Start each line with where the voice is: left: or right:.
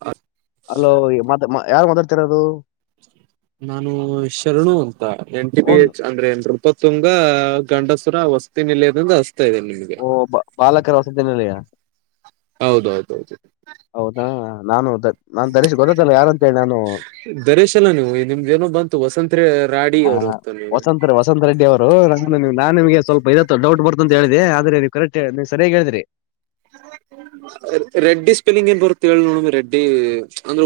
right: ಹ.
left: Hello madam ಯಾರು ಮಾತಾಡ್ತಿರದು.
right: ನಾನು ಶರಣು ಅಂತ ಎನ್ ಟಿ ಪಿ
left: ಒಂದು
right: ಎಚ್ ಅಂದ್ರೆಪತ್. ತುಂಬಾ ಗಂಡಸುರ ವಸ್ತಿ ನಲೆದ್ರಿಂದ. ಇದೆ ನಿಮಗೆ
left: ಓ ಬ ಬಾಲಕರ ವಸತಿ ನಿಲಯ
right: ಹೌದೌತ ಹೌದು
left: ಹೌದಾ ನಾನು ದ- ನಾನ್ ಧರೀಶ್ ಗೊತ್ತತ್ತಲ್ಲ ಯಾರಂತ ಹೇಳಿ ನಾನು
right: ದರೇಶ್ ಎಲ್ಲ ನೀವು ನಿಮ್ದ ಬಂತು ವಸಂತ್ರಿ. ರಾಡಿ
left: ಆ,
right: ಅವರು ಹೋಗತಲ್ಲ. [inaudible]
left: ವಸಂತ ವಸಂತ ರೆಡ್ಡಿ ಅವರು ನಾನು ನಿಮ್- ನಾನ್ ನೀವ್ ಸರಿಯಾಗಿ ಹೇಳಿದ್ರಿ.
right: ರೆಡ್ಡಿ ಸ್ಪೆಲ್ಲಿಂಗ್ ಏನ್ ಬರುತ್ತೆ ಹೇಳಿ ನೋಡನ್ ರೆಡ್ಡಿ ಅಂದ್ರ.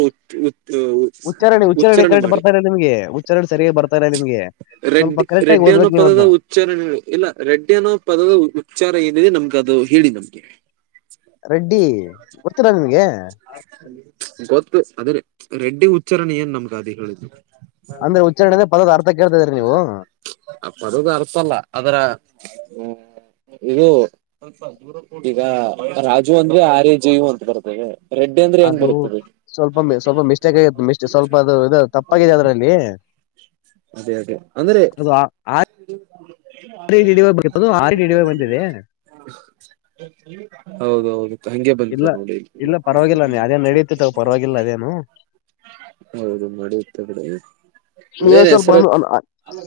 left: ಉಚ್ಚರಣೆ ಉಚ್ಚರಣೆ ಕರೆಕ್ಟ್ ಬರ್ತಾ ಇಲ್ಲ ನಿಮಗೆ ಉಚ್ಚರಣೆ ಸರಿಯಾಗಿ ಬರ್ತಾ ಇಲ್ಲ ನಿಮ್ಗೆ. ಸ್ವಲ್ಪ
right: ರೆಡ್ಡಿ
left: ಕರೆಕ್ಟ್ ಆಗಿ
right: ರೆಡ್ಡಿ ಅನ್ನೋ
left: ಓದ್ಬೇಕು ನೀವ್
right: ಪದದ
left: ಅದ್ನ
right: ಉಚ್ಚಾರನೆ ಇಲ್ಲ ರೆಡ್ಡಿ ಅನ್ನೋ ಪದದ ಉಚ್ಚಾರ ಏನಿದೆ ನಮ್ಗ ಅದು. ಹೇಳಿ ನಮ್ಗೆ
left: ರೆಡ್ಡಿ ಗೊತ್ತಿಲ್ಲ ನಿಮ್ಗೆ
right: ಗೊತ್ತ. ಅದರಿ ರೆಡ್ಡಿ ಉಚ್ಚಾರಣೆ ಏನ್ ನಮ್ಗ ಅದು ಹೇಳುದು.
left: ಅಂದ್ರೆ ಉಚ್ಚಾರಣೆ ಪದದ ಅರ್ಥ ಕೇಳ್ತಾ ಇದ್ರಿ ನೀವು
right: ಅ ಪಡುಗೆ ಅರ್ಥ ಅಲ್ಲ ಅದರ ಹ್ಮ ಇದು ಸ್ವಲ್ಪ ದೂರ ಕೂಡ ಈಗ ರಾಜು ಅಂದ್ರೆ ಆರ್ಯ ಜಯವು ಅಂತ ಬರ್ತದೆ ರೆಡ್ಡಿ ಅಂದ್ರೆ ಹೆಂಗ್
left: ಅದು
right: ಬರ್ತದೆ
left: ಸ್ವಲ್ಪ ಮ ಸ್ವಲ್ಪ ಮಿಸ್ಟೇಕ್ ಆಗತ್ತು ಮ ಸ್ವಲ್ಪ ಅದು ಇ ತಪ್ಪಾಗಿದೆ ಅದ್ರಲ್ಲಿ
right: ಅದೇ ಅದೇ ಅಂದ್ರೆ [inaudible]
left: ಡಿ ಡಿ ವೈ ಬಂದಿದೆ
right: ಹೌದೌದು ಹಗೆ
left: ಇಲ್ಲ
right: ಬಂದಿದೆ ನೋಡಿ
left: ಇಲ್ಲ ಪರವಾಗಿಲ್ಲ ನೀ ಅದೇನ್ ನಡೀತಿತ್ತವ ಪರವಾಗಿಲ್ಲ ಅದೇನು
right: ಹೌದು ಮಾಡಡಿಯುತ್ತೆ ಕಡೆ
left: ನೀವ
right: ೇನ್
left: ಸ್ವಲ್ಪ
right: ಹೆಸರುತ್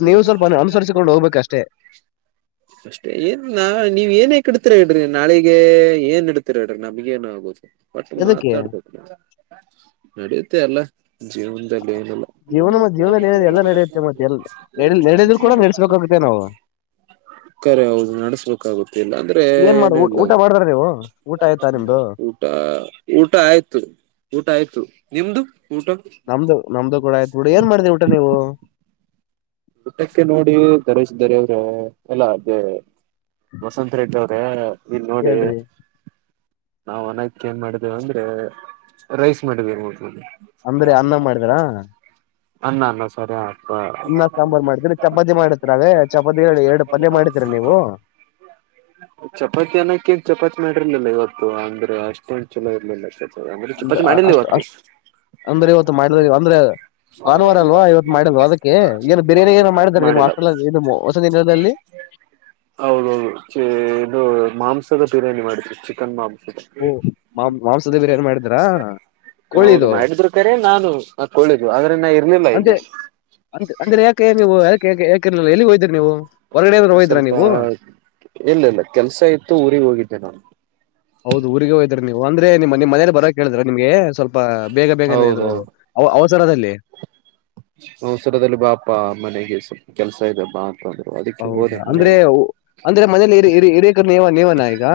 left: ನೀವು ಸ್ವಲ್ಪ ಅನುಸರಿಸಿಕೊಂಡು ಹೋಗ್ಬೇಕಷ್ಟೇ
right: ಅಷ್ಟೇ ಏನ್ ನಾ ನೀವ್ ಏನ ಕಡ ಇಡ್ರಿ ನಾಳಿಗೆ ಏನ್ ಇಡ್ತೀರ ಇಡ್ರಿ ನಮ್ಗ ಏನ್ ಆಗುದು ಬಟ್
left: ಎದಕ್ಕೆ
right: ಮಾತಾಡ್ಬೋದು ನ ನಡಿಯುತ್ತೆ ಅಲ್ಲ ಜೀವದಲ್ಲ ಏನಲ್ಲ
left: ಜೀವನ ಮತ್ ಜೀವನ ಏನ ಎಲ್ಲ ನಡೆಯುತ್ತೆ ಮತ್ತೆ ಎ ನಡ ನಡೆದ್ರು ಕೂಡ ನಡೆಸ್ಬೇಕಾಗುತ್ತೆ ನಾವು
right: ಕರೆ ಹೌದು ನಡ್ಸ್ಬೇಕಾಗುತ್ತೆ ಇಿಲ್ಲ ಅಂದ್ರೆ
left: ಏನ್ ಮಾಡ
right: ಏನು ಇಲ್ಲ
left: ಊಟ ಮಾಡ್ದಾರ ನೀವು ಊಟ ಆಯ್ತಾ ನಿಮ್ದು
right: ಊಟ ಊಟ ಆಯ್ತು ಊಟ ಆಯ್ ನಿಮ್ದು ಊಟ
left: ನಮ್ದು ನಮ್ದು ಕೂಡ ಆಯ್ತ್ು ಬಿಡು ಏನ್ ಮಾಡಿದೀ ಊಟ ನೀವು
right: ಊಟಕ್ಕೆ ನೋಡಿ ದರೇಶ್ ದರ ಅವ್ರ ಎಲ್ಲ ಅದೇ ವಸತ್ ರ ಇದ್ದವ್ರೆ ಇಲ್ಲಿ ನೋಡಿ
left: ಹೇಳ್ರಿ
right: ನಾವವು ಒನಕ ಏನ್ ಮಾಡ್ದೇವ ಅಂದ್ರೆ ರೈಸ್ ಮಾಡ್ೇೋ
left: ಅಂದ್ರೆ ಅನ್ನ ಮಾಡಿದ್ರಾ
right: ಅಲ್ಲ ಅಲ್ಲ ಸರಿ ಆಗ್ತಾ
left: ಸಾಂಬಾರ್ು ಮಾಡತಿೀರಿ ಚಪತಿ ಮಾಡಿತಿರ ಅವೇ ಚಪಾತಿ ಎರಡು ಪದ್ಯ ಮಾಡತಿೀರ ನೀವು
right: ಚಪಾತಿ ಅನ್ನ ಕಕ್ ಚಪಾತಿ ಮಾಡಿರ್ಲಿಲ್ಲ ಇವತ್ತು ಅಂದ್ರೆ ಅಷ್ಟೇನ್ ಚಲ ಇರ್ಲಿಲ್ಲ ಚ ಅಂದ್ರೆ
left: ಅಂದ್ರ
right: ಚಪಾತಿ ಮಾಡ
left: ಅಷ್ಟು
right: ಇವತ್ತು
left: ಅಷ್ಟ ಅಂದ್ರೆ ಇವತ್ತು ಮಾಡಿದ್ವಿ ಅಂದ್ರೆ ಭಾನುವಾರ ಅಲ್ವಾ ಇವತ್ತು ಮಾಡಿದ್ವ ಅದಕ್ಕೆ ಏನು ಬಿರಿಯಾನಿ ಏನ ಮಾಡಿದ್ದಾರೆ ನಿಮ್ಮ್
right: ಮಾಡಿಲ್ಲ
left: ಹಸ್ಟೆಲ್ಲಿ ನಿಮ್ಮ ಹೊಸ ದಿನದಲ್ಲಿ
right: ಹೌದೌದು ಇದು ಮಾಂಸದ ಬಿರಿಯಾನಿ ಮಾಡಿದ್ರು ಚಿಕನ್ ಮಾಂಸ
left: ಓ ಮಾ ಮಾಂಸದೇ ಬಿರಿಯಾನಿ ಮಾಡಿದರಾ
right: ಹೌದು ಮಾಡಿದ್ರು ಕರೆ ನಾನು ನ ಕೋಳಿದು ಆದ್ರೆ ನಾ ಇರ್ಲಿಲ್ಲ
left: ಅಂತೆ
right: ಇಲ್ಲಿ
left: ಅಂತ ಅಂದ್ರೆ ಯಾಕೆ ನೀವು ಯಾಕೆ ಯಾಕ್ ಇರಲಿಲ್ಲ ಎಲ್ಲಿಗೆ ಹೋಗಿದ್ರಿ ನೀವು ಹೊರಗಡೆ ಏನಾದ್ರು ಹೋಗಿದ್ರಾ
right: ಸ್ವಲ್ಪ
left: ನೀವು
right: ಇಲ್ಲ ಇಲ್ಲ ಕೆಲ್ಸ ಇತ್ತು ಊರಿಗೆ ಹೋಗಿದ್ದೆ ನಾನು
left: ಹೌದು ಊರಿಗೆ ಹೋಗಿದ್ರಾ ನೀವು ಅಂದ್ರೆ ನಿಮ್ಮ ನಿಮ್ಮ ಮನೇಲಿ ಬರೋಕೆ ಹೇಳಿದ್ರಾ ನಿಮ್ಗೆ ಬಬೇಗ ಬೇಗನೆ ಇದು ಅವ
right: ಹೌದೌದು
left: ಅವ ಅವಸರದಲ್ಲಿ
right: ಅವಸರದಲ್ಲಿ ಬಾಪಾ ಮನೆಗೆ ಸ್ವಲ್ಪ ಕೆಲ್ಸ ಇದೆ ಬಾ ಅಂತಂದ್ರು ಅದಕ್ಕೆ ಹೋದೆ
left: ಹೌದಾ ಅಂದ್ರೆ
right: ಮನೆಗೆ
left: ಅಂದ್ರೆ ಮನೇಲಿ ಹಿರಿ ಹಿರಿಕರು ನೀವೇನಾ ಈಗ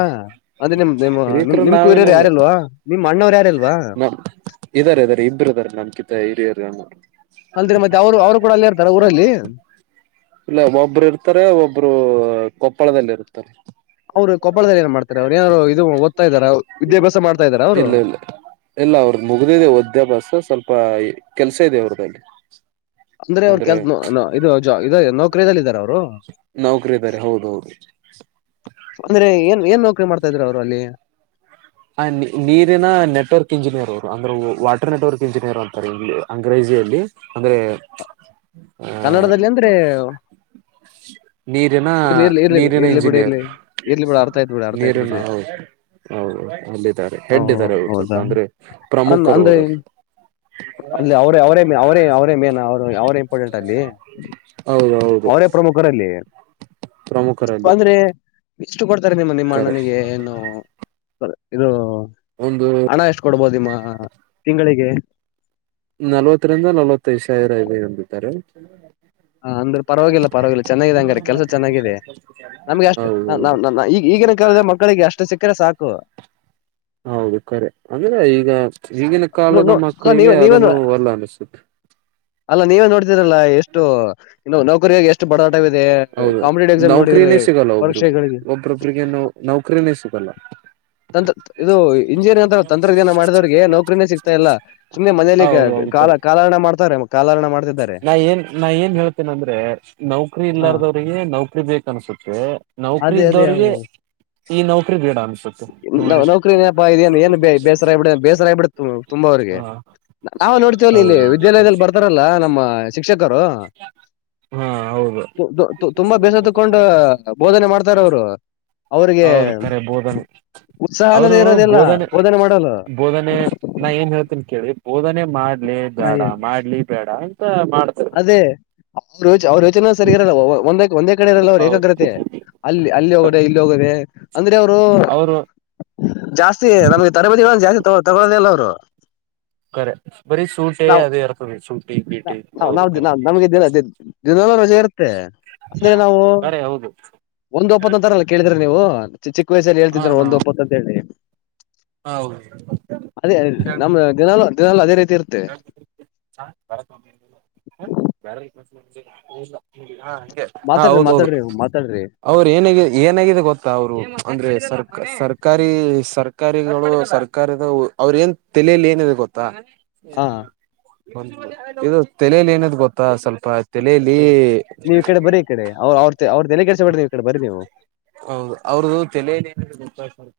left: ಅಂದ್ರೆ ನಿಮ್ಮ ನಿಮ್
right: ಹಿರಿತರು
left: ನಿಮ್ ಕುೂರ್ಯೋರು
right: ನಾವೇನಲ್ಲ
left: ಯಾರಿಲ್ವಾ ನಿಮ್ ಅಣ್ಣವ್ರು ಯಾರಿಲ್ವಾ
right: ನಮ್ ಇದಾರೆ ಇದಾರೆ ಇಬ್ರು ಇದದಾರೆ ನಮ್ ಕಿತ್ತ ಹಿರಿಯರು
left: ಅಲ್ರಿ ಮತ್ತೆ ಅವರು ಅವರು ಕೂಡ ಅಲ್ಲೇ ಇರ್ತಾರ ಊರಲ್ಲಿ
right: ಇಲ್ಲ ಒಬ್ಬರು ಇರ್ತಾರೆ ಒಬ್ರು ಕೊಪ್ಪಳದಲ್ಲಿ ಇರ್ತಾರೆ
left: ಅವ್ರು ಕೊಪ್ಪಳದಲ್ಲಿ ಏನ್ ಮಾಡ್ತಾರೆ ಅವ್ರು ಏನಾದ್ರು ಇದು ಓದ್ತಾ ಇದಾರ ವಿದ್ಯಾಭ್ಯಾಸ ಮಾಡ್ತಾ ಇದಾರ ಅವ್ರು
right: ಇಲ್ಲ ಇಲ್ಲ. ಎಲ್ಲ ಅವ್ರದ ಮುಗ್ದಿದೆ ವದ್ಯಾಭಾಸ ಸ್ವಲ್ಪ ಕೆಲ್ಸ ಇದೆ ಅವರದಲ್ಲಿ.
left: [unintelligible] ಅಂದ್ರೆ
right: ನೌಕರಿ ಇದ್ದಾರೆ ಹೌದೌದು
left: ಏನ್ ಏನ್ ನೌಕರಿ ಮಾಡ್ತಾ ಇದ್ರು ಅವ್ರು ಅಲ್ಲಿ
right: ಆ ನೀ ನೀರಿನ ನೆಟ್ವರ್ಕ್ ಇಂಜಿನಿಯರ್ ಅವ್ರು ಅಂದ್ರೆ ವಾಟರ್ ನೆಟ್ವರ್ಕ್ ಇಂಜಿನಿಯರ್ ಅಂತಾರೆ ಇ ಅಂಗ್ರೇಜಿ ಅಂದ್ರೆ ಆ
left: ಕನ್ನಡದಲ್ಲಿ ಅಂದ್ರೆ
right: ನೀರಿನ
left: ಇರ್ಲಿ ಇರ್ಲಿ ಇರ್ಲಿ
right: ನೀರಿನ
left: ಇರ್ಲಿ ಬಿಡಿ
right: ಇಂಜಿನಿಯರ್
left: ಇರ್ಲಿ ಇರ್ಲಿ ಬಿಡ ಅರ್ಥ ಆಯ್ತ್ ಬಿಡಿ ಅರ್ಥ ಆಯ್ತ್
right: ನೀರಿನ
left: ಬಿಡ್ರಿ
right: ಹೌದು ಹೌದ ಅಲ್ಲಿದ್ದಾರೆ
left: ಓ
right: ಹೆಡ್ ಇದಾರೆ ಅವರು ಸ್ವಲ್ಪ
left: ಹೌದಾ
right: ಅಂದ್ರೆ
left: ಅಂದ್
right: ಪ್ರಮುಖರು
left: ಅಂದ್ರೆ
right: ಅವರು
left: ಅಲ್ಲಿ ಅವರೇ ಅವರೇ ಅವರೇ ಅವರೇ ಮೇನ ಅವರು ಅವರೇ ಇಂಪಾರ್ಟೆಂಟ್ ಅಲ್ಲಿ
right: ಹೌದು ಹೌದು
left: ಅವರೇ ಪ್ರಮುಖರಲ್ಲಿ
right: ಪ್ರಮುಖರಲ್ಲಿ
left: ಇಷ್ಟು ಕೊಡ್ತಾರೆ ನಿಮ್ಮ ನಿಮ್ಮ
right: ಕರೆ
left: ಅಣ್ಣನಿಗೆ ಏನು ಇದು
right: ಒಂದು
left: ಹಣ ಎಷ್ಟು ಕೊಡ್ಬೋದು ನಿಮ್ಮ ತಿಂಗಳಿಗೆ.
right: ನಲ್ವತ್ತರಿಂದ ನಲವತ್ತ ಐದ್ ಸಾವಿರ ಇದೇ ಅಂದಿದ್ದಾರೆ.
left: ಹ ಅಂದ್ರೆ ಪರವಾಗಿಲ್ಲ ಪರವಾಗಿಲ್ಲ ಚೆನ್ನಾಗಿದೆ ಹಂಗ್ರ ಕೆಲ್ಸ ಚೆನ್ನಾಗಿದೆ. ನಮ್ಗೆ ಅಷ್ಟು ನ
right: ಹೌದೌದು
left: ನ ನಈಗ ಈಗಿನ ಕಾಲದ ಮಕ್ಕಳಿಗೆ ಅಷ್ಟು ಸಿಕ್ಕರೆ ಸಾಕು.
right: ಹೌದು ಕರೆ ಅಂದ್ರೆ ಈಗ ಈಗಿನ
left: ನೋ
right: ಕಾಲದ
left: ನೋ
right: ಮಕ್ಕಳಿಗೆ,
left: ನೀವ
right: ಅದನ್ನು ಅಲ್ಲ ಅನಿಸುತ್ತೆ
left: ಅಲ್ಲ ನೀವೇ ನೋಡ್ತೀರಲ್ಲ ಎಷ್ಟು, ಎಷ್ಟು ಬಡಾಟಿವಿದೆ
right: ಹೌದು
left: ಕಾಂಪಿಟೇಟಿವ್ ಎಕ್ಸಾಮ್ ನೋಡಿದಿರಾ
right: ನೌಕರಿನೇ ಸಿಗಲ್ಲ ಒಬ್ರಿಗೂ
left: ಪರೀಕ್ಷೆಗಳಿಗೆ,
right: ಒಬ್ರೊಬ್ರಿಗೆ [unintelligible]
left: ತಂ ಇದು ಇಂಜಿನಿಯರಿಂಗ್ ಅಂತ ತಂತ್ರಜ್ಞಾನ ಮಾಡಿದವ್ರಿಗೆ ನೌಕ್ರನೇ ಸಿಗ್ತಾ ಇಲ್ಲ. ಸುಮ್ನೆ ಮನೇಲಿ ಕ
right: ಹೌದೌದು
left: ಕಾಲ
right: ಕರೆ
left: ಕಾಲಹರಣ ಮಾಡ್ತಾರೆ ಕಾಲಹರಣ ಮಾಡ್ತಿದ್ದಾರೆ.
right: ಏ ನ ಏ ಹೇಳುತಿನ, ಅಂದ್ರೆ ನೌಕರಿ
left: ಹ
right: ಇಲ್ಲಾರ್ದವ್ರಿಗೆ ನೌಕರಿ ಬೇಕ ಅನ್ಸುತ್ತೆ. ನೌಕರಿ
left: ಅದೇ ಅದೇ
right: ಇದ್ದವ್ರಿಗೆ, ಈ ನೌಕರಿ ಬೇಡ ಅನ್ಸುತ್ತೆ
left: ಹೌದು
right: ನೋಡಿ.
left: ನೌಕರಿನಪ್ಪಾ ಇದೇನು
right: ಹ
left: ಅವರಿಗೆ ನಾವು ನೋಡ್ತೇವ ಇಲ್ಲಿ
right: ಹೌದು
left: ವಿದ್ಯಾಲಯದಲ್ಲಿ ಬರ್ತಾರಲ್ಲಾ ನಮ್ಮ ಶಿಕ್ಷಕ, ದರು,
right: ಹಾ ಹೌದು
left: ತು ತ್ತು ತ್ತುತುಂಬಾ ಬೇಸತ್ತುಕೊಂಡ ಬೋಧನೆ ಮಾಡ್ತಾರ ಅವ್ರು. ಅವ್ರಿಗೆ
right: ಹೌದು ಕರೆ ಬೋದನೆ,
left: ಉತ್ಸಾಹ
right: ಅವರು
left: ಅನ್ನೋದೇ ಇರೋದಿಲ್ಲ
right: ಬೋಧನೆ,
left: ಮಾಡಲು
right: ಬೋಧನೆ, ನಾ ಏನ್ ಹೇಳ್ತೀನಿ, ಕೇಳಿ ಬೋಧನೆ ಮಾಡ್ಲಿ ಬೇಡ ಮಾಡ್ಲಿ ಬೇಡ ಅಂತ ಮಾಡ್ತಾರೆ.
left: ಅದೇ ಅವ್ರ ಯೋಚ ಅವ್ರ ಯೋಚನೆ ಸರಿ ಇರಲ್ಲ ಒಂದೇ ಕಡೆಒಂದೇ ಒಂದೇ ಕಡೆ ಇರಲ್ಲ ಅವ್ರರು ಏಕಾಗ್ರತೆ
right: ಹೌದು
left: ಅಲ್ಲಿ ಅಲ್ಲಿ ಹೋಗೋದೆ ಇಲ್ಲಿ ಹೋಗೋದೆ. ಅಂದ್ರೆ ಅವರು
right: ಅವರು
left: ಜಾಸ್ತಿ ನಮ್ಗೆ ತರಬೇತಿಗಳನ್ನು ಜಾಸ್ತಿ ತಗ ತಗೊಳ್ಳಿಲ್ಲ ಅವ್ರು. [inaudible]
right: ಕರೆ ಬರೀ ಸೂಟೆ ಅದೇ ಇರ್ತದೆ. ಸೂಟ
left: ನಾವ್ ನಾವು ದಿನ ನಮ್ಗೆ ದಿನ ದಿನಲು ರಜೆ ಇರುತ್ತೆ. ಅಂದ್ರೆ ನಾವು
right: ಕರೆ ಹೌದು.
left: ಒಂದ್ ಒಪ್ಪತ್ ಅಂತಾರಲ್ಲ ಕೇಳಿದ್ರಿ ನೀವು. ಚಿಕ್ಕ ವಯಸ್ಸಲ್ಲಿ
right: ಹಾ
left: ಹೇಳ್ತಿದ್ರ ನೋಡಿ ಒಂದ್ ಒಪ್ಪತ್ ಅಂತ ಹೇಳಿ.
right: ಹೌದು
left: ಅದೇ ನಮ್ಮ ದಿನಲು ದಿನಲು ಅದೇ ರೀತಿ,
right: [unintelligible]
left: ಇರುತ್ತೆ
right: ಹಾ
left: ಮಾತಾಡ್ರಿ
right: ಹೌದು ಹೌದು.
left: ಮಾತಾಡ್ರಿ ಮಾತಾಡ್ರಿ
right: ಅವ್ರ ಏನ ಏನಾಗಿದೆ ಗೊತ್ತಾ ಅವ್ರು ಅಂದ್ರೆ ಸರ್ ಸರ್ಕಾರಿ. ಸರ್ಕಾರಿಗಳು ಸರ್ಕಾರದ ಅವ್ರ ಏನ್ ತೆಲೆಲಿ ಏನಿದೆ ಗೊತ್ತಾ.
left: ಹಾ
right: ಇದು ತೆಲೆಲಿ ಏನದ ಗೊತ್ತಾ, ಸ್ವಲ್ಪ ತೆಲೆಲಿ,
left: ನೀವು ಈ ಕಡೆ ಬರೀ ಈಕಡಿ ಅವ್ರ ಅವ್ರ ಅವ್ರ್ದತೆಲೆ ಕೆಡೇಸ ಬೇಡ್ರಿ ನೀವು ಈ ಕಡೆ ಬರಿ ನೀವು.
right: ಹೌದು ಅವ್ರ್ದ ತಲೆಯಲ್ಲಿ ಏನಿದೆ ಗೊತ್ತಾ ಸ್ವಲ್ಪ,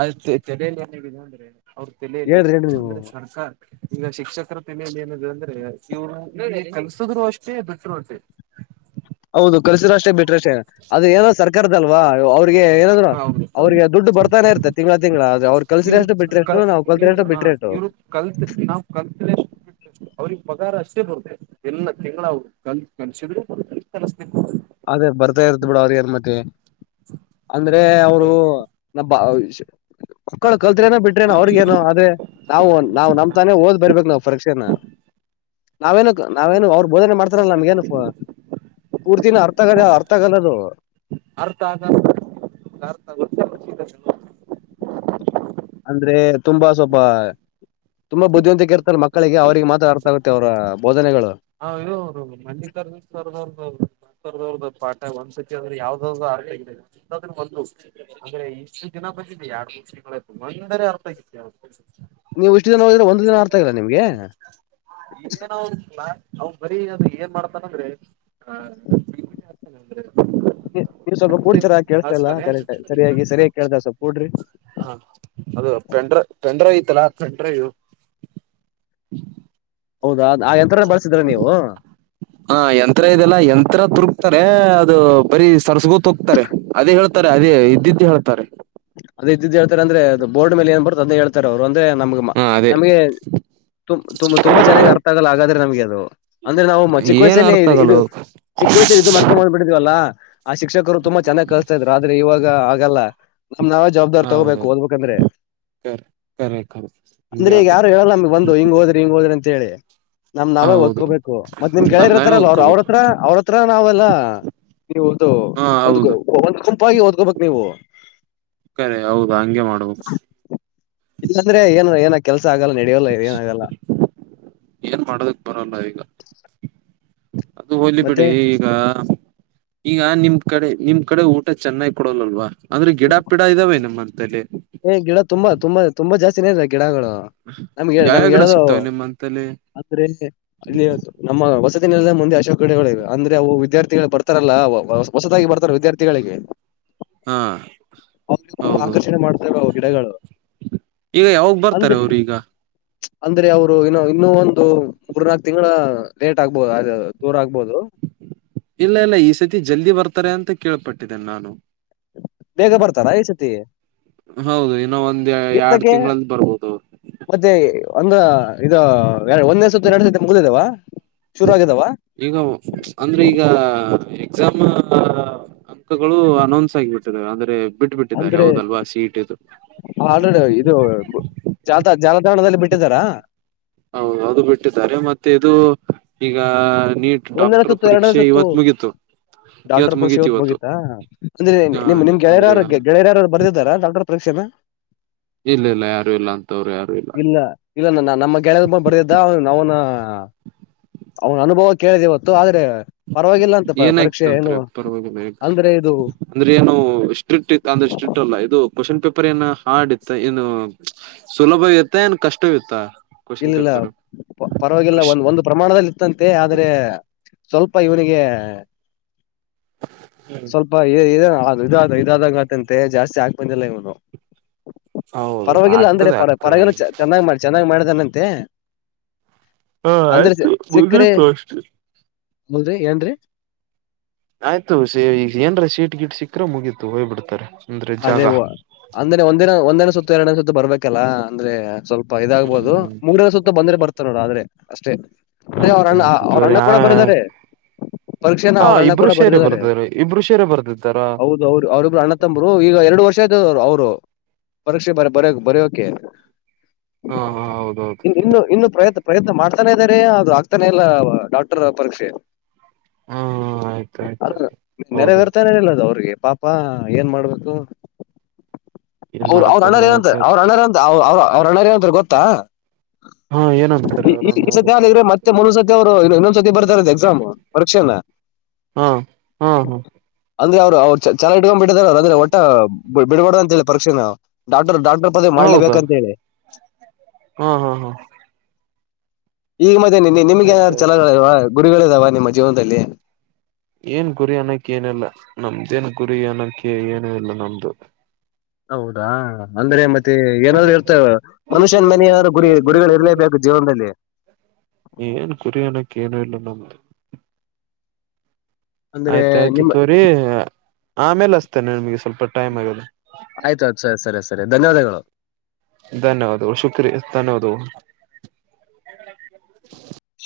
right: ಅ ತೆಲೆಲಿ ಏನಿದೆ ಅಂದ್ರೆ ಅವ್ರ ತೆಲೆಲಿ
left: ಹೇಳ್ರಿ ಹೇಳ್ರಿ
right: ಅಂದ್ರೆ ಸರ್ಕಾರ, ಈಗ ಶಿಕ್ಷಕರ ತಲೆಯಲ್ಲಿ ಏನ ಇದೆ ಅಂದ್ರೆ ಇವ್ರು ಕಲ್ಸುದ್ರು ಅಷ್ಟೇ ಬಿಟ್ಟರು ಅಷ್ಟೆ.
left: ಹೌದು ಕಲ್ಸರ ಅಷ್ಟೇ ಬಿಟ್ರಷ್ಟೇ ಅದು ಏನ ಸರ್ ಕರ್ದಲ್ವಾ ಅವ್ರಿಗೆ ಏನಾದ್ರು
right: ಹೌದು
left: ಅವ್ರಿಗೆ ದುಡ್ಡು ಬರ್ತಾನೆ ಇರ್ತೆ ತಿಂಗಳ ತಿಂಗಳ ಆದ್ರೆ ಅವ್ರು ಕಲಿಸಿದ್ರ ಎಷ್ಟು ಬಿಟ್ರೆ ಎಷ್ಟು
right: ವ ಹ ಇವ್ರು ಕಲ್ತ್ ನಾವು ಕಲ್ತ್ಲಎಷ್ಟ ಅವ್ರಿಗೆ ಪಗಾರ ಅಷ್ಟೇ ಬರುತ್ತೆ ಎಲ್ಲ ತಿಂಗಳ ಕಲಸಿದ್ರೆ ಬರತ್ತೆ ಕಳಸಿಲಿಕ್ಕು ಬರುತೆ
left: ಅದೇ ಬರ್ತಾ ಇರ್ತ ಬಿಡ ಅವ್ರ ಏನ್ ಮತ್ತ ಅಂದ್ರೆ ಅವರು ನ ಮಕ್ಕಳು ಕಲ್ತ್ರೇನ ಬಿಟ್ರೇನ ಅವ್ರಗೇನು ಅದೇ ನಾವು ನಾ ನಮ್ ತಾನೇ ಓದ್ ಬರ್ಬೇಕು ನಾವು. ಪರೀಕ್ಷೆನ ನಾವೇನು ನಾವೇನು ಅವ್ರ ಬೋಧನೆ ಮಾಡ್ತಾರಲ್ಲ ನಮ್ಗೇನು, ಪೂರ್ತಿನ ಅರ್ಥ ಆಗದ ಅರ್ಥ ಆಗಲ್ಲ ಅದು.
right: [unintelligible]
left: ಅಂದ್ರೆ ತುಂಬಾ ಸ್ವಲ್ಪ. ತುಂಬಾ ಬುದ್ಧಿವಂತಿಕೆ ಇರ್ತಾರ ಮಕ್ಕಳಿಗೆ ಅವ್ರಿಗೆ ಮಾತ್ರ ಅರ್ಥ ಆಗುತ್ತೆ ಅವರ ಬೋಧನೆಗಳು.
right: ಹ ಇವರು ಅವ್ರು ಮಲ್ಲಿಕಾರ್ಜುನ್ ಸರ್ದ ಅವರ್ಧು, ಸರ್ ದು ಪಾಠ ಒಂದ್ಸತಿ ಆದ್ರೆ ಯಾವ್ದ ಆರಥಾದ್ರೆ ಒಂದು ಅಂದ್ರೆ ಇಷ್ಟು ದಿನ ಬ ದಿಯಾ ಎರಡು ದಷಗಳು ಒಂದರೆ ಅರೆ ಅರ್ಥ ಆಗತ್ತ ಲೆ ಅವ್ರುದು.
left: ನೀವು ಇಷ್ಟು ದಿನ ಹೋದ್ರೆ ಒಂದ್ ದಿನ ಅರ್ತಾ ಆಗಿಲ್ಲ ನಿಮ್ಗೆ.
right: ಅವ್ ಬರೀ ಅ ಏನ್ ಮಾಡ್ತಾನ ಅಂದ್ರೆ ಆಗ್ತಾನ ಅಂದ್ರೆ
left: ನೀವ್ ಸ್ವಲ್ಪ ಕೂಡ್ತರಾ ಕೇಳ್ತಲ್ಲ ಕರೆಕ್ ಸರಿಯಾಗಿ ಸರಿಯಾಗಿ ಕೇಳ್ತಾರ ಸ್ವಲ್ಪ ಕೂಡ್ರಿ
right: ಹಾ ಅದು ಪೆಂಡ್ರ ಪೆಂಡ್ರೈ ಇತಲಾ ಪೆಂಡ್ರಯು
left: ಹೌದಾ ಆ ಯಂತ್ರನ ಬಳಸಿದ್ರ ನೀವು
right: ಹಾ ಯಂತ್ರ ಇದೆಲ್ಲ ಯಂತ್ರ ತುರುಕ್ತಾರೆ ಅದು ಬರೀ ಸರಸಗೊಂತ ಹೋಕ್ತಾರೆ ಅದೇ ಹೇಳ್ತಾರೆ ದೇ ಇದ್ದಿದ್ದು ಹೇಳ್ತಾರೆ
left: ಅದ ಇದ್ದ ಹೇಳ್ತಾರೆಂದ್ರೆ ಬೋಡ್ ಮೇಲೆ ಏನ್ ಬರದ ಅದೇ ಹೇಳತಾರೆ ಅವರು ಅದೇ ನಮಗ
right: ಹ ಅದೇ
left: ನಮಗೆ ತು ತುಂಬ ತುಂಬಾ ಚೆನ್ನಾಗ ಅರ್ಥ ಆಗಲ್ಲ ಹಾಗಾದ್ರೆ ನಮ್ಗೆ ಅದು ಅಂದ್ರೆ ನಾವುಮ್ಮ ಚಿಕ್ಕ
right: ಏನ್
left: ವಯಸಲ್ಲಿ
right: ಅರ್ಥ ಆಗಲ್ಲ
left: ಇದು ಚಿಕ್ಕ ವಯಸಲ್ಲಿ ಇದು ಮಾಡ್ಕೊ ಬಂದ್ಬ ಬಿಟ್ಟಿದ್ವಲ್ಲ ಆ ಶಿಕ್ಷಕರು ತುಂಬಾ ಚೆನ್ನಾಗ್ ಕಳಸ್ತಾ ಇದ್ರು ಆದ್ರೆ ಇವಾಗ ಆಗಲ್ಲ ನಮ್ ನಾವೇ ಜವಾಬ್ದಾರ್ ತಗೋಬೇಕು
right: ಹೌದೌದು
left: ಓದಬೇಕಂದ್ರೆ
right: ಕರೆ ಕರೆ ಕರೆ ಹಿಂಗೆ
left: ಅಂದ್ರೆ ಈಗ ಯಾರು
right: ಆಗುತ್ತೆ
left: ಹೇಳಲ್ಲ ನಮಗ್ ಬಂದು ಹಿಂಗ ಹೋದ್ರಿ ಹಿಂಗ್ ಹೋದ್ರಿ ಅಂತ ಹೇಳಿ ನಮ್ ನಾವೇ
right: ಹೌದು
left: ಓದ್ಕೋಬೇಕು ಮತ್
right: ನಮ್
left: ನಿಮ್ಗೆಳೆಯ್ರ
right: ನಾವೇ
left: ಇರ್ತಾರಲ್ಲ ಅವ್ರ
right: ಓದ್ಕೋಬೇಕು
left: ಅವ್ರತ್ರ ಅವ್ರ ಹತ್ರ ನಾವೆಲ್ಲ ನೀವುಅದು
right: ಹಾ
left: ಒಂದ
right: ಹೌದು
left: ಒಂದ್ ಗುಂಪಾಗಿ ಓದಕೊಬೇಕ್ ನೀವು
right: ಕರೆ ಹೌದಾ ಹಂಗೆ ಮಾಡಬೇಕು
left: ಕೆಲ್ಸ ಆಗಲ್ಲ ನಡಿಯೋಲ್ಲ ಇದ ಏನ ಆಗಲ್ಲ
right: ಏನ್ ಮಾಡೋದಕ್ ಬರಲ್ಲ ಈಗ ಅದು ಹೋಲಿ
left: ಮತ್ತೆ
right: ಬಿಡಿ ಈಗ ಈಗ ನಿಮ್ ಕಡೆ ನಿಮ್ ಕಡೆ ಊಟ ಚೆನ್ನಾಗಿ ಕೊಡೋಲ್ಲಲ್ವಾ ಅಂದ್ರೆ ಗಿಡ ಪಿಡ ಇದಾವೆ ನಿಮ್ಮ್ತಲ್ಲಿ
left: ಅಚೀವಿರ ಗಿಡಾಗಗಳು ನಮ್ಗೆ
right: ಯಾವ್ಯಾವ
left: ನಮ್ಗೆ
right: ಗಿಡ
left: ಹೇಳದು
right: ಸಿಗ್ತವೆ ನಿಮ್ಮಂತಲ್ಲಿ
left: ಅದ್ರ ಲ್ಲಿ ನಮ್ಮ ಹೊಸ ದ ಮುಂದೆ ಅಶೋಕ ಗಿಡಗಳಿವೆ ಅಂದ್ರೆ ಅವು ವಿದ್ಯಾರ್ಥಿಗಳು ಬರ್ತಾರಲ್ಲ ಹೊಸದಾಗಿ ಬರ್ತಾರಲ ವಿದ್ಯಾರ್ಥಿಗಳಿಗೆ
right: ಹಾ
left: ಅವ್ರಿಗೆ ತುಂಬಾ
right: ಹೌದು
left: ಆಕರ್ಷಣೆ ಮಾಡ್ತವೆ ಅವು ಗಿಡಗಳು
right: ಈಗ ಯಾವಾಗ ಬರ್ತಾರೆ
left: ಅಂದ್ರೆ
right: ಅವರು ಈಗ
left: ಅಂದ್ರೆ ಅವರು ಇನ್ನ ಇನ್ನುೂ ಒಂದು ಮೂರ್ನಾಕ್ ತಿಂಗಳ ಲೇಟ್ ಆಗ್ಬೋದು ಅ ದೂರ ಆಗ್ಬೋದು
right: ಇಲ್ಲ ಇಲ್ಲ ಈ ಸತಿ ಜಲ್ದಿ ಬರ್ತಾರೆ ಅಂತ ಕೇಳ್ಪಟ್ಟಿದ್ದೇನೆ ನಾನು
left: ಬೇಗ ಬರ್ತಾರಾ ಈ ಸತಿ
right: ಹೌದು ಇನ್ನು ಒಂದ್ ಎರಡ್
left: ಏತಕ್ಕೆ
right: ತಿಂಗಳಲ್ಲಿ ಬರ್ಬೋದು
left: ಮತ್ತೆ ಒಂದು ಇದು ಒಂದೇ ಸುತ್ತ ಎರಡ್ ಸತಿ ಮುಗ್ದದವ
right: ಈಗ ಅಂದ್ರೆ ಈಗ ಎಕ್ಸಾಮ್ ಅಂಕಗಳು ಅನೌನ್ಸ್ ಆಗಿಬಿಟ್ಟಿದೆ ಅಂದ್ರೆ ಬಿಟ್ಟು ಬಿಟ್ಟಿದ್ದಾರೆ
left: ಅಂದ್ರೆ
right: ಹೌದಲ್ವಾ ಸೀಟ್ ಇದು
left: ಆಲ್ರೆಡಿ ಇದು ಜಾಲ ಜಾಲತಾಣದಲ್ಲಿ ಬಿಟ್ಟಿದ್ದಾರಾ
right: ಹೌದು ಅದು ಬಿಟ್ಟಿದ್ದಾರೆ ಮತ್ತೆ ಇದು ಈಗ ನೀಟ್
left: ಒಂದನೇ
right: ಡಾಕ್ಟರ್
left: ಸುತ್ತು ಎರಡನೇ
right: ಪರೀಕ್ಷೆ
left: ಸುತ್ತು
right: ಇವತ್ತು ಮುಗತು
left: ಡಾಕ್ಟರ್
right: ಇವತ್
left: ಪರೀಕ್ಷೆ
right: ಮುಗೀತು
left: ಓತ್ ಹೋಗಿತ್ತಾ ಅಂದ್ರೆ
right: ಹ
left: ನಿಮ್ ನಿಮ್
right: ಅಂದ್ರೆ
left: ಗೆಳರ್ಯಾರ ಗೆಳೆಯರಾರ ಬರ್ದಿದಾರಾ ಡಾಕ್ಟರ್ ಪರೀಕ್ಷೆನಾ
right: ಇಲ್ಲ ಇಲ್ಲ ಯಾರು ಇಲ್ಲ ಅಂತವ್ರು ಯಾರು
left: ಇಲ್ಲ ಇಲ್ಲ ನ ನಮ್ಮ ಕೆಳೆಯ ಬರ್ದಿದ್ದ ನಾವನ ಅವನ್ ಅನುಭವ ಕೇಳಿದೆ ಇವತ್ತು ಆದ್ರೆ ಪರವಾಗಿಲ್ಲ ಅಂತ ಪರೀಕ್ಷೆ ಏನು
right: ಏನಾಯ್ತಂತ್ರಿ ಪರವಾಗಿಲ್ಲ
left: ಅಂದ್ರೆ ಇದು
right: ಅಂದ್ರೆ ಏನು ಸ್ಟ್ರಿಕ್ಟ್ ಇ ಅಂದ್ರೆ ಸ್ಟ್ರಿಕ್ ಅಲ್ಲ ಇದು ಕ್ವಶನ್ ಪೇಪರ್ ಏನು ಹಾರ್ಡ್ ಇತ್ತ ಏನು ಸುಲಭ ಇತ್ತ ಏನ್ ಕಷ್ಟವ ಇತ್ತ
left: ಇಲ್ಲಲ್ಲ ಪರವಾಗಿಲ್ಲ ಒಂದ್ ಒಂದು್ ಪ್ರಮಾಣದಲ್ಲಿ ಇತ್ತಂತೆ ಆದ್ರೆ ಸ್ವಲ್ಪ ಇವನಿಗೆ ಸ್ವಲ್ಪ ಇದ ಇದಾದಾಗ ಮಾತ ಮತ್ತೆ ಜಾಸ್ತಿ ಹಾಕ್ ಬಂದಿಲ್ಲ ಇವನು
right: ಹೌದು
left: ಪರವಾಗಿಲ್ಲ ಅಂದ್ರೆ
right: ಆಗ್ತದೆ
left: ಪರ
right: ಆಗ್ತದೆ
left: ಪರವಾಗಿಲ್ಲ ಚೆನ್ನಾಗ್ ಮಾಡ ಚೆನ್ನಾಗಿ್ ಮಾಡಿದಾನಂತೆ
right: ಹಾ
left: ಅಂದ್ರೆ
right: ಆಯ್ತು ಮುಗತ್ತು ಅಷ್ಟೇ
left: ಮುಡೇ ಏನ್ರೀ
right: ಆಯ್ತು ಸ ಈಗ ಏನ್ರ ಶೀಟ್ ಗಿಟ್ ಸಿಕ್ಕ್ರ ಮುಗೀತು ಹೋಗ್ಬ ಬಿಡ್ತಾರ
left: ಅದೇ ವ ಅಂದ್ರೆ ಒಂದಿನ ಒಂದನ ಸುತ್ತು ಎರಡನ ಸುತ್ತು ಬರ್ಬೇಕಲ್ಲ ಅಂದ್ರೆ ಸ್ವಲ್ಪ ಇದಾಗಬಹುದು ಮೂಂಗಲ್ಲ ಸುತ್ತ ಬಂದ್ರೆ ಬರ್ತ ನೋಡ ಆದ್ರೆ ಅಷ್ಟೇ
right: ಆಯ್ತ
left: ಅವ್ರಣ್ಣ
right: ಆಯ್ತು
left: ಅವ್ರ
right: ತೋರಿ
left: ಅಣ್ಣ ಕೂಡ ಬರದ ೆ
right: ಹ
left: [inaudible] ಪರೀಕ್ಷೆನ ಅವ್ರ ಅಣ್ಣ
right: ಇಬ್ರು
left: ಕೂಡ
right: ಶೇರೆ
left: ಬರ್ದಿದ್ದಾರೆ
right: ಬರ್ದಾರ ಇಬ್ರು ಶೇರೆ ಬರ್ದಿದ್ದಾರಾ
left: ಹೌದು ಅವರು ಅವ್ರಿಬ್ರು ಅಣ್ಣ ತಂಬರು ಈಗ ಎರಡು ವರ್ಷ ಆಯತದರು ಅವರು ಪರಕ್ಷೆ ಬರ ಬರ ಬರೋಕೆ
right: ಹಾ ಹಾ ಹೌದೌದು
left: ಇ ಇನ್ನು ಇನ್ನು ಪ್ರಯತ್ನ ಪ್ರಯತ್ನ ಮಾಡ್ತಾನೆ ಇದ್ದಾರೆ ಅದು ಆಗ್ತಾನೆ ಇಲ್ಲ ಡಾಕ್ಟರ್ ಪರೀಕ್ಷೆ
right: ಹಾ ಆಯ್ತ
left: ಅ
right: ಆಯ್ತು
left: ನಿನ್ನೆರೆ
right: ಹೌದು
left: ಬರ್ತಾನ ಇಲ್ಲ ಅದು ಅವ್ರಿಗೆ ಪಾಪ ಏನ್ ಮಾಡ್ಬೇಕು
right: ಏನ್
left: ಅವರು
right: ಮಾಡಕ್
left: ಅವ್ರ
right: ಬರ್ಲ
left: ಅಣ್ಣಾರ್ ಏನಂತ
right: ಆಯ್ತ
left: ಅವ್ರ
right: ಆಯ್ತು
left: ಅಣ್ಣರ್ ಅಂತ ಅವ ಅವ್ರ ಅಣ್ಣಾರ್ ಏನಂತಾರೆ ಗೊತ್ತಾ
right: [inaudible] ಹಾ ಏನ್ ಅನ್ತಾರೆ
left: ಈ
right: ಅವರಾಮ್
left: ಈ
right: ಅವರು
left: ಸತಿ ಆದ್ರೆ ಮತ್ತೆ ಮುಂದೊಂದ್ ಸತಿ ಅವರು ಇನ್ನೊಂದ್ ಸತಿ ಬರ್ತಾರ ಎಕ್ಸಾಮ್ ಪರೀಕ್ಷೆನ
right: ಹಾ ಹ್ಮ ಹಾ
left: ಅಂದ್ರೆ ಅವರು ಅವ್ರು ಚ ಇಡ್ಕೊಂಡ್ ಬಿಟ್ಟಿದಾರರು ಆದ್ರೆ ಒಟ್ಟ ಬಿಡಬಡ ಅಂತ ಪರಿಕ್ಷೆ ನವು ಡಾಕ್ಟರ್ ಡಾಕ್ಟರ್ ಪದವಿ ಮಾಡ್ಲೇಬೇಕಂತ ಹೇಳಿ
right: ಹ್ಮ್ ಹ್ಮ್ ಹ್ಮ್
left: ಈಗ ಮತ್ತ ನಿ ನಿಮ್ಗೆ ಏನಾದ್ರು
right: ಆಯ್ತು
left: ಚಛಲಗಳಲ್ವಾ ಗುರಿಗಳಿದಾವ ನಿಮ್ಮ ಜೀವನದಲ್ಲಿ
right: ಏನ್ ಗುರಿ ಅನಕ್ಕೆ ಏನಲ್ಲ ನಮ್ದೇನ್ ಗುರಿ ಅನಕ್ಕೆ ಏನ ಇಲ್ಲ ನಮ್ದು
left: ಹೌದು ಅಂದ್ರೆ ಮತ್ತೆ ಏನಾದ್ರು ಇರ್ತವೆ ಮನುಷ್ಯನ ಮನೆಯಾದ ಗುರಿ ಗುರಿಗಳು ಇರಲೇಬೇಕು ಜೀವನದಲ್ಲಿ
right: ಏನ್ ಕುರಿಣಕ್ಕೇನೂ ಇಲ್ಲ ನಮ್ದ
left: ಅಂದ್ರೆ
right: ಆಯ್ತಾಯಯ್ತು
left: ನಿಮ್
right: ತೋರಿ ಆಮೇಲೆ ಅಸ್ತೇನೆ ನಿಮಗೆ ಸ್ವಲ್ಪ ಟೈಮ್ ಆಗದು
left: ಆಯ್ತು ಆಯ್ತು ಸರಿ ಸರಿ ಸರಿ ಧನ್ಯವಾದಗಳು
right: ಧನ್ಯವಾದ ಶುಕ್ರಿಯ ಧನ್ಯವಾದ